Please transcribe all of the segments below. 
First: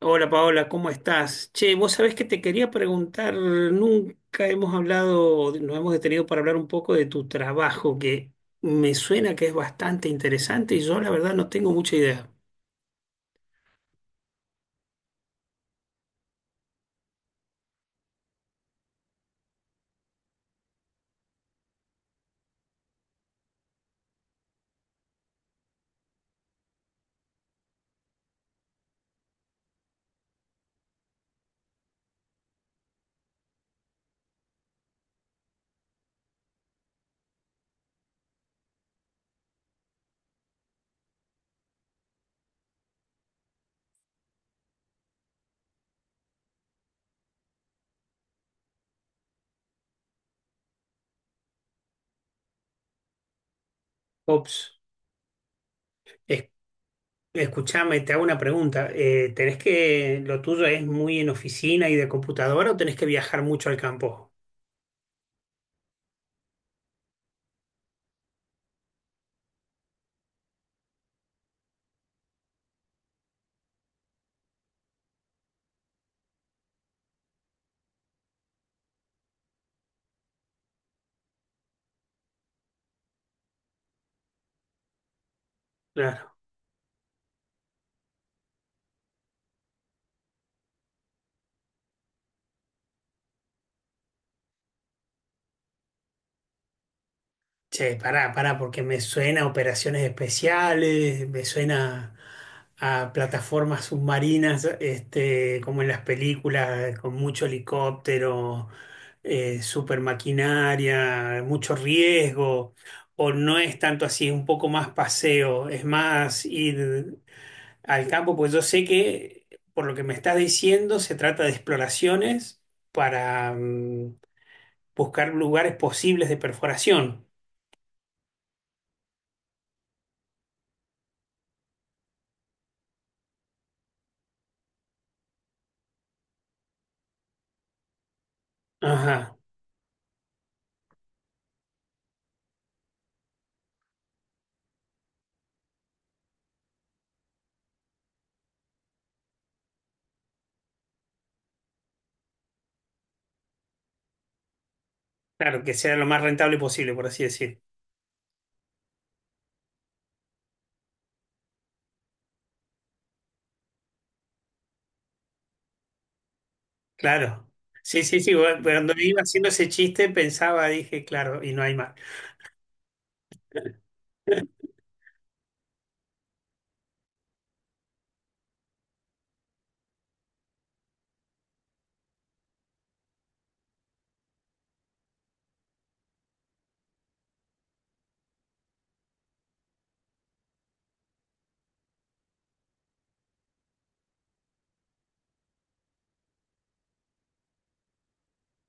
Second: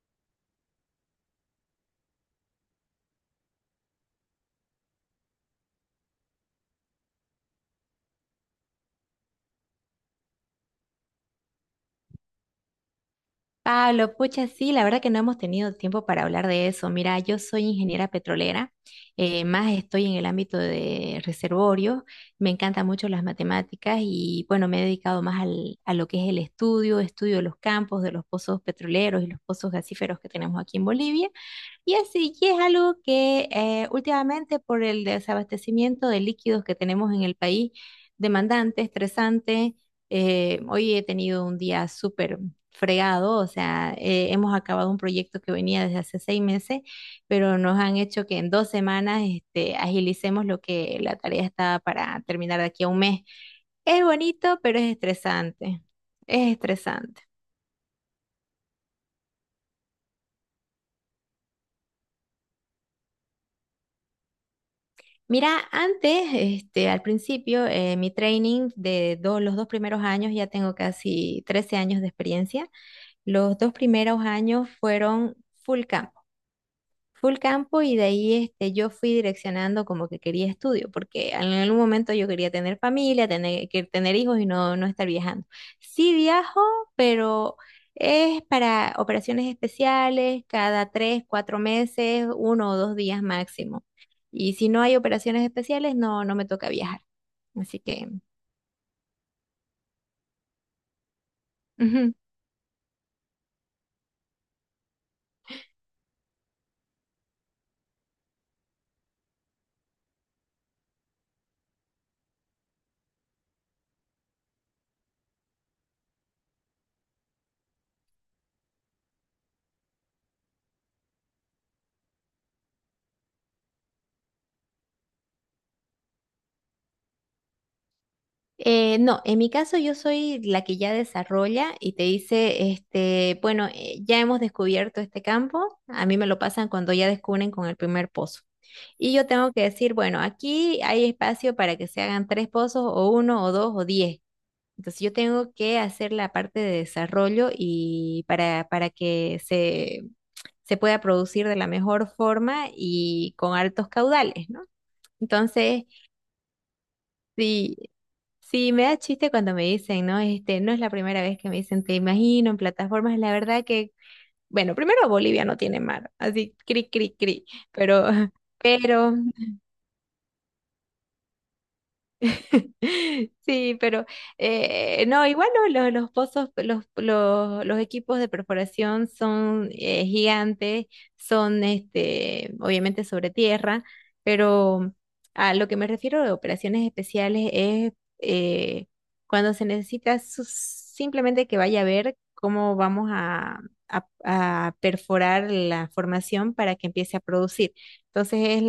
Hola Paola, ¿cómo estás? Che, vos sabés que te quería preguntar, nunca hemos hablado, nos hemos detenido para hablar un poco de tu trabajo, que me suena que es bastante interesante y yo la verdad no tengo mucha idea. Pablo, pucha, sí, la verdad que no hemos tenido tiempo para hablar de eso. Mira, yo soy ingeniera petrolera, más estoy en el ámbito de reservorio. Me encantan mucho las matemáticas y bueno, me he dedicado más a lo que es el estudio, estudio de los campos, de los pozos petroleros y los pozos gasíferos que tenemos aquí en Bolivia. Y así, y es algo que últimamente, por el desabastecimiento de líquidos que tenemos en el país, demandante, estresante, hoy he tenido un día súper fregado. O sea, hemos acabado un proyecto que venía desde hace 6 meses, pero nos han hecho que en 2 semanas este, agilicemos lo que la tarea estaba para terminar de aquí a 1 mes. Es bonito, Ops, pero es estresante. es- Es estresante. escuchame, te hago una pregunta. ¿Tenés que, lo tuyo es muy en oficina y de computadora o tenés que viajar mucho al campo? Mira, antes, este, al principio, mi training los 2 primeros años, ya tengo casi 13 años de experiencia, los 2 primeros años fueron full camp full campo. Y de ahí este, yo fui direccionando como que quería estudio, porque en algún momento yo quería tener familia, tener, que tener hijos y no, no estar viajando. Sí viajo, pero es para operaciones especiales, cada 3, 4 meses, 1 o 2 días máximo. Y si no hay operaciones especiales, no, no me toca viajar. Así Che, que... pará, pará, porque me suena a operaciones especiales, me suena Ujú. a plataformas submarinas, este, como en las películas, con mucho helicóptero, super maquinaria, mucho riesgo, o no es tanto así, es un poco más paseo, es más ir al campo, pues yo sé que, por lo que me estás diciendo, se trata de exploraciones para buscar lugares posibles de perforación. No, en mi caso yo soy la que ya desarrolla y te dice, este, bueno, ya hemos descubierto este campo, a mí me lo pasan cuando ya descubren con el primer pozo. Y yo Ajá. tengo que decir, bueno, aquí hay espacio para que se hagan 3 pozos o uno o dos o 10. Entonces yo tengo que hacer la parte de desarrollo y para que se pueda producir de la mejor forma y con altos caudales, ¿no? Claro, que Entonces, sea lo más rentable posible, por así decir. sí. Sí, me da chiste cuando me dicen, ¿no? Este, no es la primera vez que me dicen, te imagino en plataformas. La verdad que, bueno, primero Bolivia no tiene mar, así cri, cri, cri, Claro. Sí, pero, sí, sí, bueno, cuando pero iba haciendo ese chiste pensaba, dije, claro, y no hay más. sí, pero no, igual los pozos, los equipos de perforación son gigantes, son este, obviamente sobre tierra, pero a lo que me refiero de operaciones especiales es eh, cuando se necesita simplemente que vaya a ver cómo vamos a, a perforar la formación para que empiece a producir. Entonces es,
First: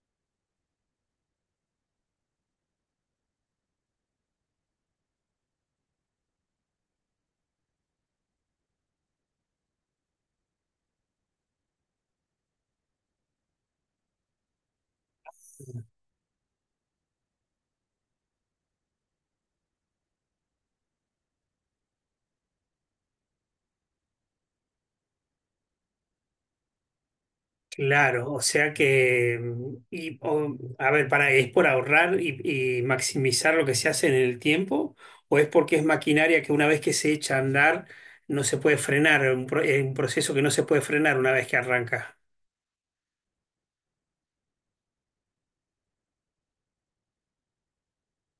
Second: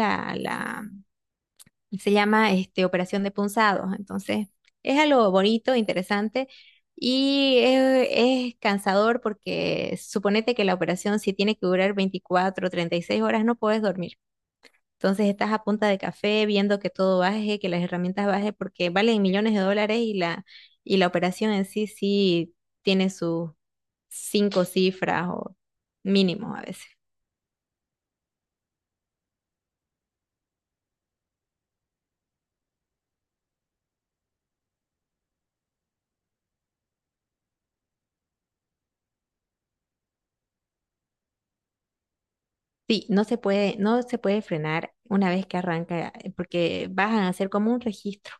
se llama este, Operación de Punzados. Entonces, es algo bonito, interesante, y es cansador, porque suponete que la operación si tiene que durar 24, 36 horas, no puedes dormir. Entonces estás a punta de café viendo que todo baje, que las herramientas baje porque valen millones de dólares, y la operación en sí sí tiene sus cinco cifras o mínimo a veces. Claro, o sea que, a ver, para, ¿es por ahorrar y maximizar lo que se hace en el tiempo? ¿O es porque es maquinaria que una vez que se echa a andar no se puede frenar? Un proceso que no se puede frenar una vez que arranca. Sí, no se puede, no se puede frenar una vez que arranca, porque vas a hacer como un registro.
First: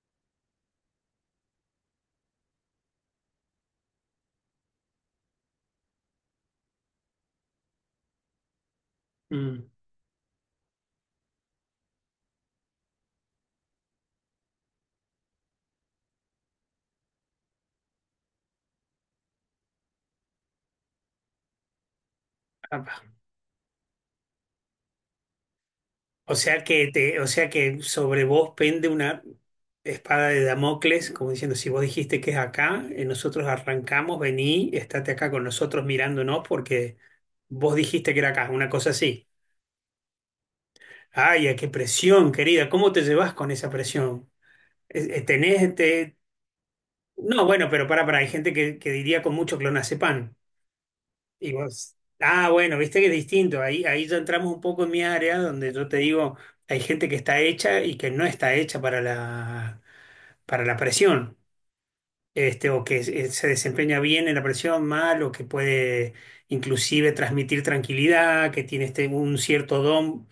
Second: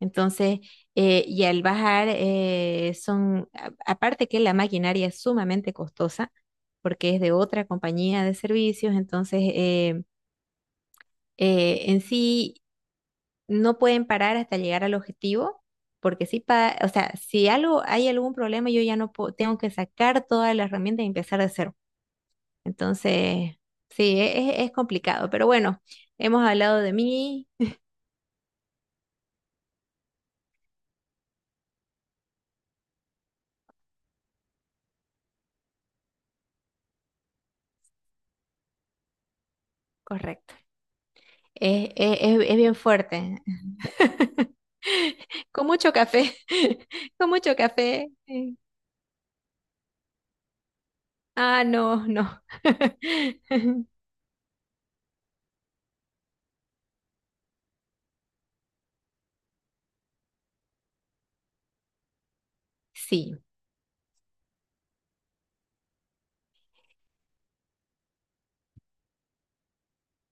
Entonces, y al bajar son, aparte que la maquinaria es sumamente costosa, porque es de otra compañía de servicios. Entonces Mm, en sí no pueden parar hasta llegar al objetivo, porque si, o sea, si algo, hay algún problema, yo ya no puedo, tengo que sacar todas las herramientas y empezar de cero. Entonces, sí, es complicado, pero bueno, O hemos sea hablado que de te, o mí. sea que sobre vos pende una espada de Damocles, como diciendo, si vos dijiste que es acá, nosotros arrancamos, vení, estate acá con nosotros mirándonos porque vos dijiste que era acá, una cosa así. Correcto. Ay, ay, qué presión, Es querida, bien ¿cómo te llevas fuerte. con esa presión? Eh, eh, Con Tenés, mucho te- café, con No, mucho bueno, pero café. para, hay gente que diría con mucho clonazepam. Y Ah, vos, no, no. ah, bueno, viste que es distinto. Ahí, ahí ya entramos un poco en mi área donde yo te digo, hay gente que está hecha y que no está hecha para la presión, este, o que se Sí, se desempeña bien en la presión, mal, o que puede inclusive transmitir tranquilidad, que tiene este, un cierto don,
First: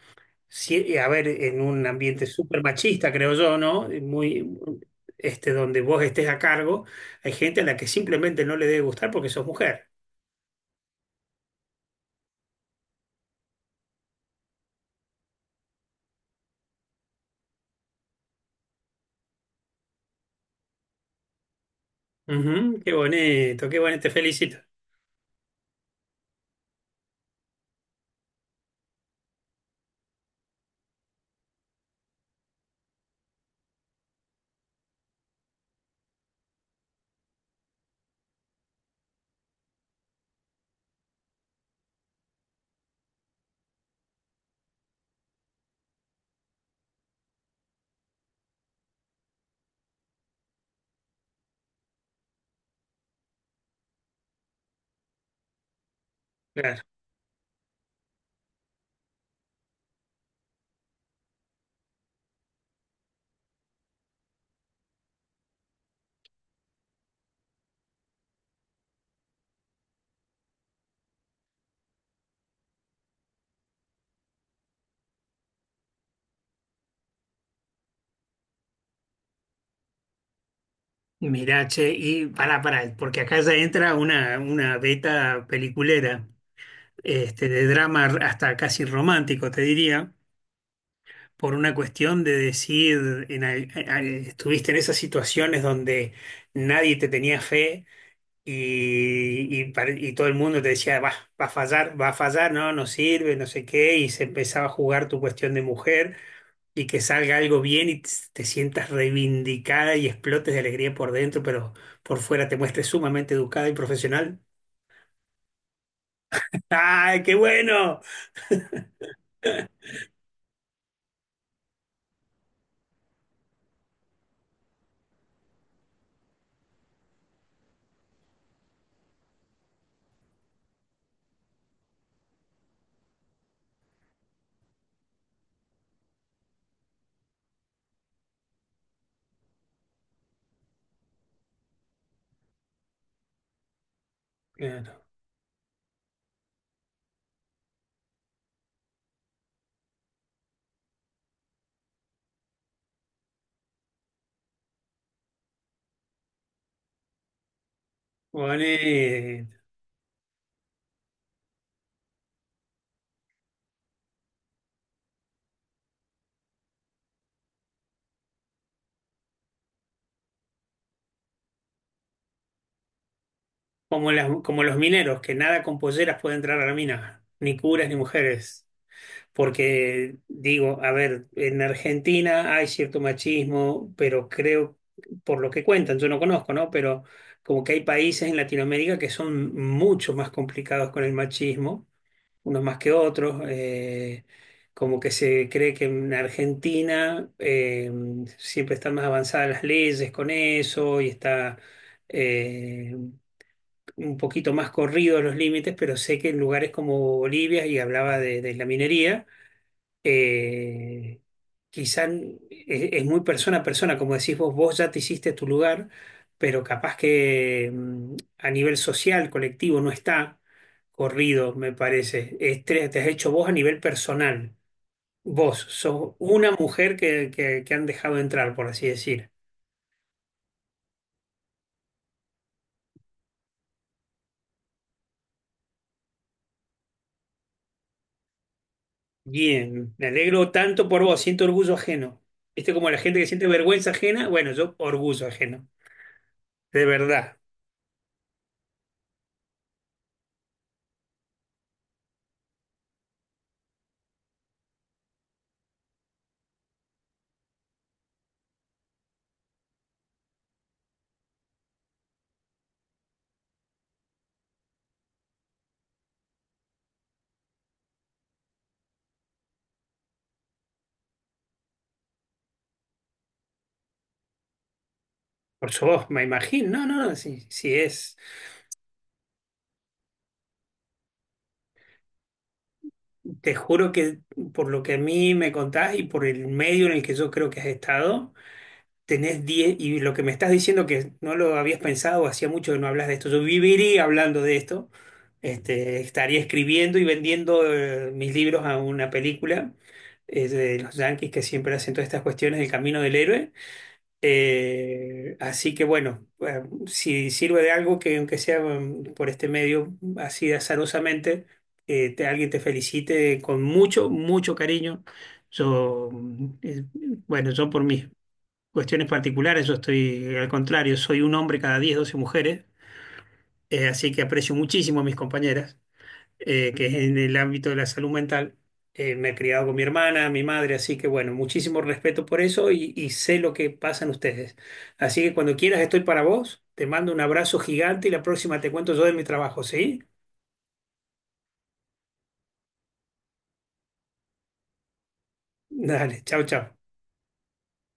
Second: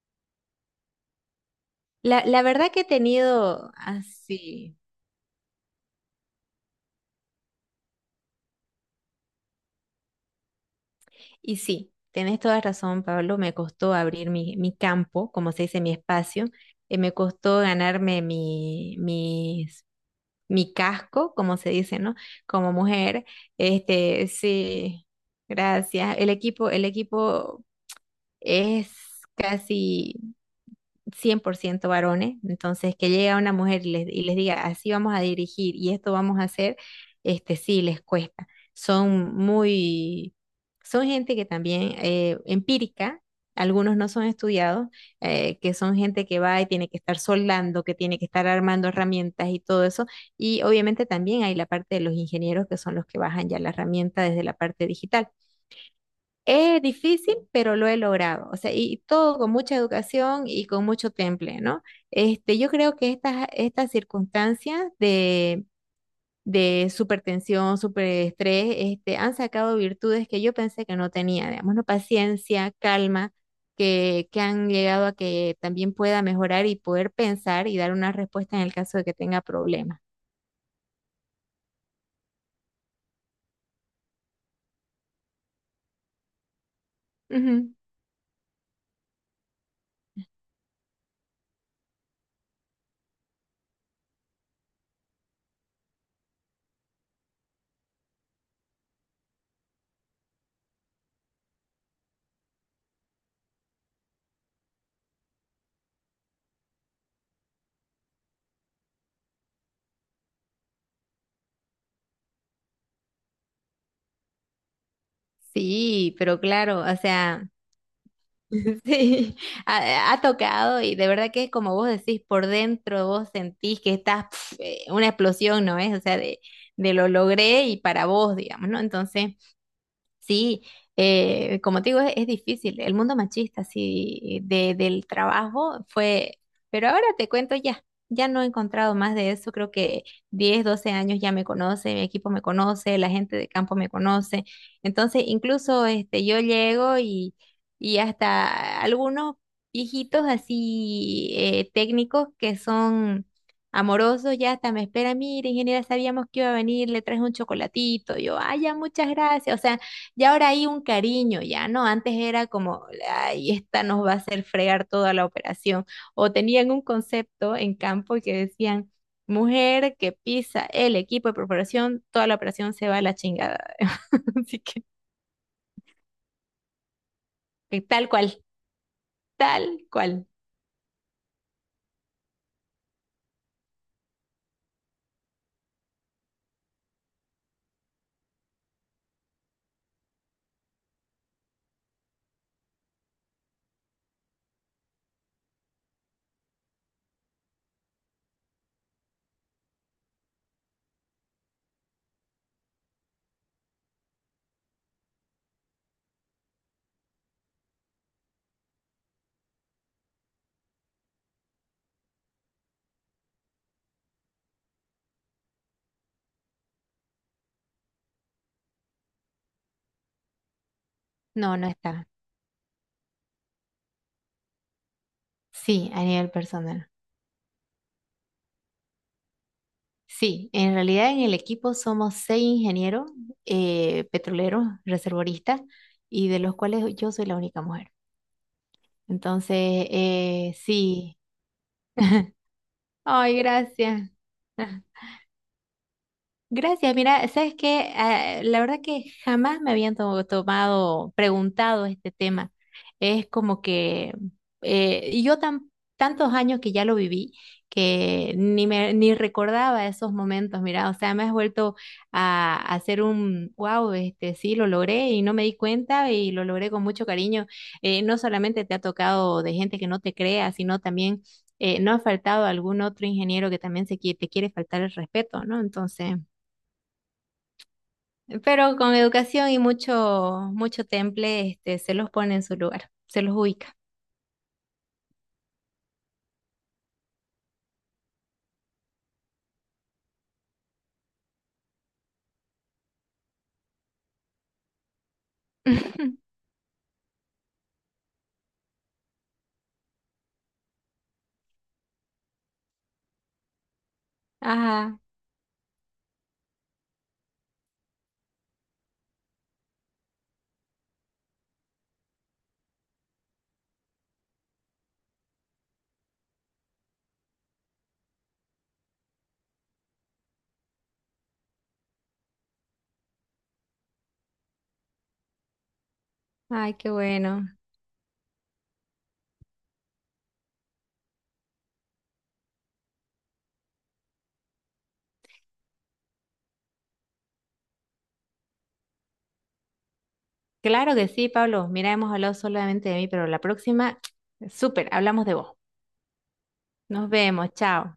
sí a ver, en un ambiente la súper verdad que he machista, creo yo, tenido ¿no? Muy, así. este, donde vos estés a cargo, hay gente a la que simplemente no le debe gustar porque sos mujer. Y sí, tenés toda razón, Pablo. Me costó abrir mi, mi campo, como se dice, mi espacio. Me costó ganarme mi casco, como se dice, ¿no? Como Ujú, mujer. Qué bonito, te Este, felicito. sí, gracias. El equipo es casi 100% varones, entonces que llegue una mujer y les diga, así vamos a dirigir y esto vamos a hacer, este sí les cuesta. Son muy, son gente que también empírica, algunos no son estudiados, que son gente que va y tiene que estar soldando, que tiene que estar armando herramientas y todo eso. Y obviamente también hay la parte de los ingenieros que son los que bajan ya la herramienta desde la parte digital. Claro. Es difícil, pero lo he logrado. O sea, y todo con mucha educación y con mucho temple, ¿no? Este, yo creo que estas, estas circunstancias de supertensión, superestrés, este, han sacado virtudes que yo pensé que no tenía, digamos, ¿no? Paciencia, calma, que han llegado a que también pueda mejorar y poder pensar y dar una respuesta en el caso de que tenga problemas. Mirá, che, y pará, pará, porque acá ya entra una beta peliculera, este, de Ujú. drama hasta casi romántico, te diría, por una cuestión de decir, estuviste en esas situaciones donde nadie te tenía fe y, y todo el mundo te decía, va, va a fallar, no, no sirve, no sé qué, y se empezaba a jugar tu cuestión de mujer y que salga algo bien y te sientas reivindicada y explotes de alegría por dentro, pero por fuera te muestres sumamente educada y profesional. Sí, pero claro, o ¡Ay, qué sea. bueno! Sí, ha, ha tocado, y de verdad que como vos decís, por dentro vos sentís que estás, pf, una explosión, ¿no es? O sea, de lo logré y para vos, digamos, ¿no? Entonces... Sí, como te digo, es difícil. El mundo machista, sí, de, del trabajo fue, pero ahora te cuento ya, ya no he encontrado más de eso. Creo que 10, 12 años ya me conoce, mi equipo me conoce, la gente de campo me conoce. Claro. Entonces, incluso este, yo llego y hasta algunos viejitos así técnicos que son amoroso, ya hasta me espera, mire, ingeniera, sabíamos que iba a venir, le traes un chocolatito, yo, ay, ya, muchas Pone- gracias, o sea, y ahora hay un cariño, ya, ¿no? Antes era como, ay, esta nos va a hacer fregar toda la operación. O tenían un concepto en campo que decían, mujer que pisa el equipo de perforación, toda la operación se va a la chingada. como, Así como los mineros, que nada con polleras puede entrar a la mina, ni que curas ni tal cual, mujeres. tal cual. Porque digo, a ver, en Argentina hay cierto machismo, pero creo, por lo que cuentan, yo no conozco, ¿no? Pero como que hay países en Latinoamérica que son mucho más complicados con el machismo, unos más que otros. Como que se cree que en Argentina siempre están más avanzadas las leyes con eso y está eh, un poquito más corridos los límites, pero sé que en lugares como Bolivia, y hablaba de la minería, eh, quizá es, muy persona a persona, como decís vos, vos ya te hiciste tu lugar, pero capaz que a nivel social, colectivo, no está corrido, No, no me está. parece. Es, te has hecho vos a nivel personal. Vos Sí, a sos nivel una personal. mujer que, que han dejado entrar, por así decir. Sí, en realidad en el equipo somos 6 ingenieros petroleros, reservoristas, y de los cuales yo soy la única mujer. Entonces, Bien, me alegro tanto por sí. vos, siento orgullo ajeno. ¿Viste como la gente que Ay, siente vergüenza gracias. ajena? Bueno, yo orgullo ajeno, de Gracias, mira, verdad. sabes que la verdad que jamás me habían tomado, preguntado este tema. Es como que y yo tan, tantos años que ya lo viví, que ni me ni recordaba esos momentos, mira, o sea, me has vuelto a hacer un wow, este sí lo logré y no me di cuenta y lo logré con mucho cariño. No solamente te ha tocado de gente que no te crea, sino también no ha faltado algún otro ingeniero que también se, te quiere faltar el respeto, ¿no? Por su voz, Entonces. me imagino. No, no, no, sí, sí es. Pero con educación y mucho, mucho temple, este, se los pone en su lugar, se los Te ubica. juro que por lo que a mí me contás y por el medio en el que yo creo que has estado, tenés 10 y lo que me estás diciendo que no lo habías pensado, hacía mucho que no hablas de esto, yo viviría hablando de esto, este, estaría escribiendo y vendiendo mis libros a una película de los Yankees que siempre hacen todas estas cuestiones del camino del héroe. Ajá, Así que bueno, si sirve de algo que aunque sea por este medio así azarosamente, alguien te felicite con mucho, mucho cariño. Yo, bueno, yo por mis cuestiones particulares, yo estoy al contrario, soy un hombre cada 10, 12 mujeres, así que aprecio muchísimo a mis compañeras ay, que qué es en el bueno. ámbito de la salud mental. Me he criado con mi hermana, mi madre, así que bueno, muchísimo respeto por eso y sé lo que pasan ustedes. Así que cuando quieras estoy para vos, te mando un abrazo gigante y la próxima te cuento yo de mi trabajo, ¿sí? Claro que sí, Pablo. Mira, hemos hablado solamente de mí, pero la próxima, súper, hablamos de vos. Dale, chao, chao. Nos vemos, chao.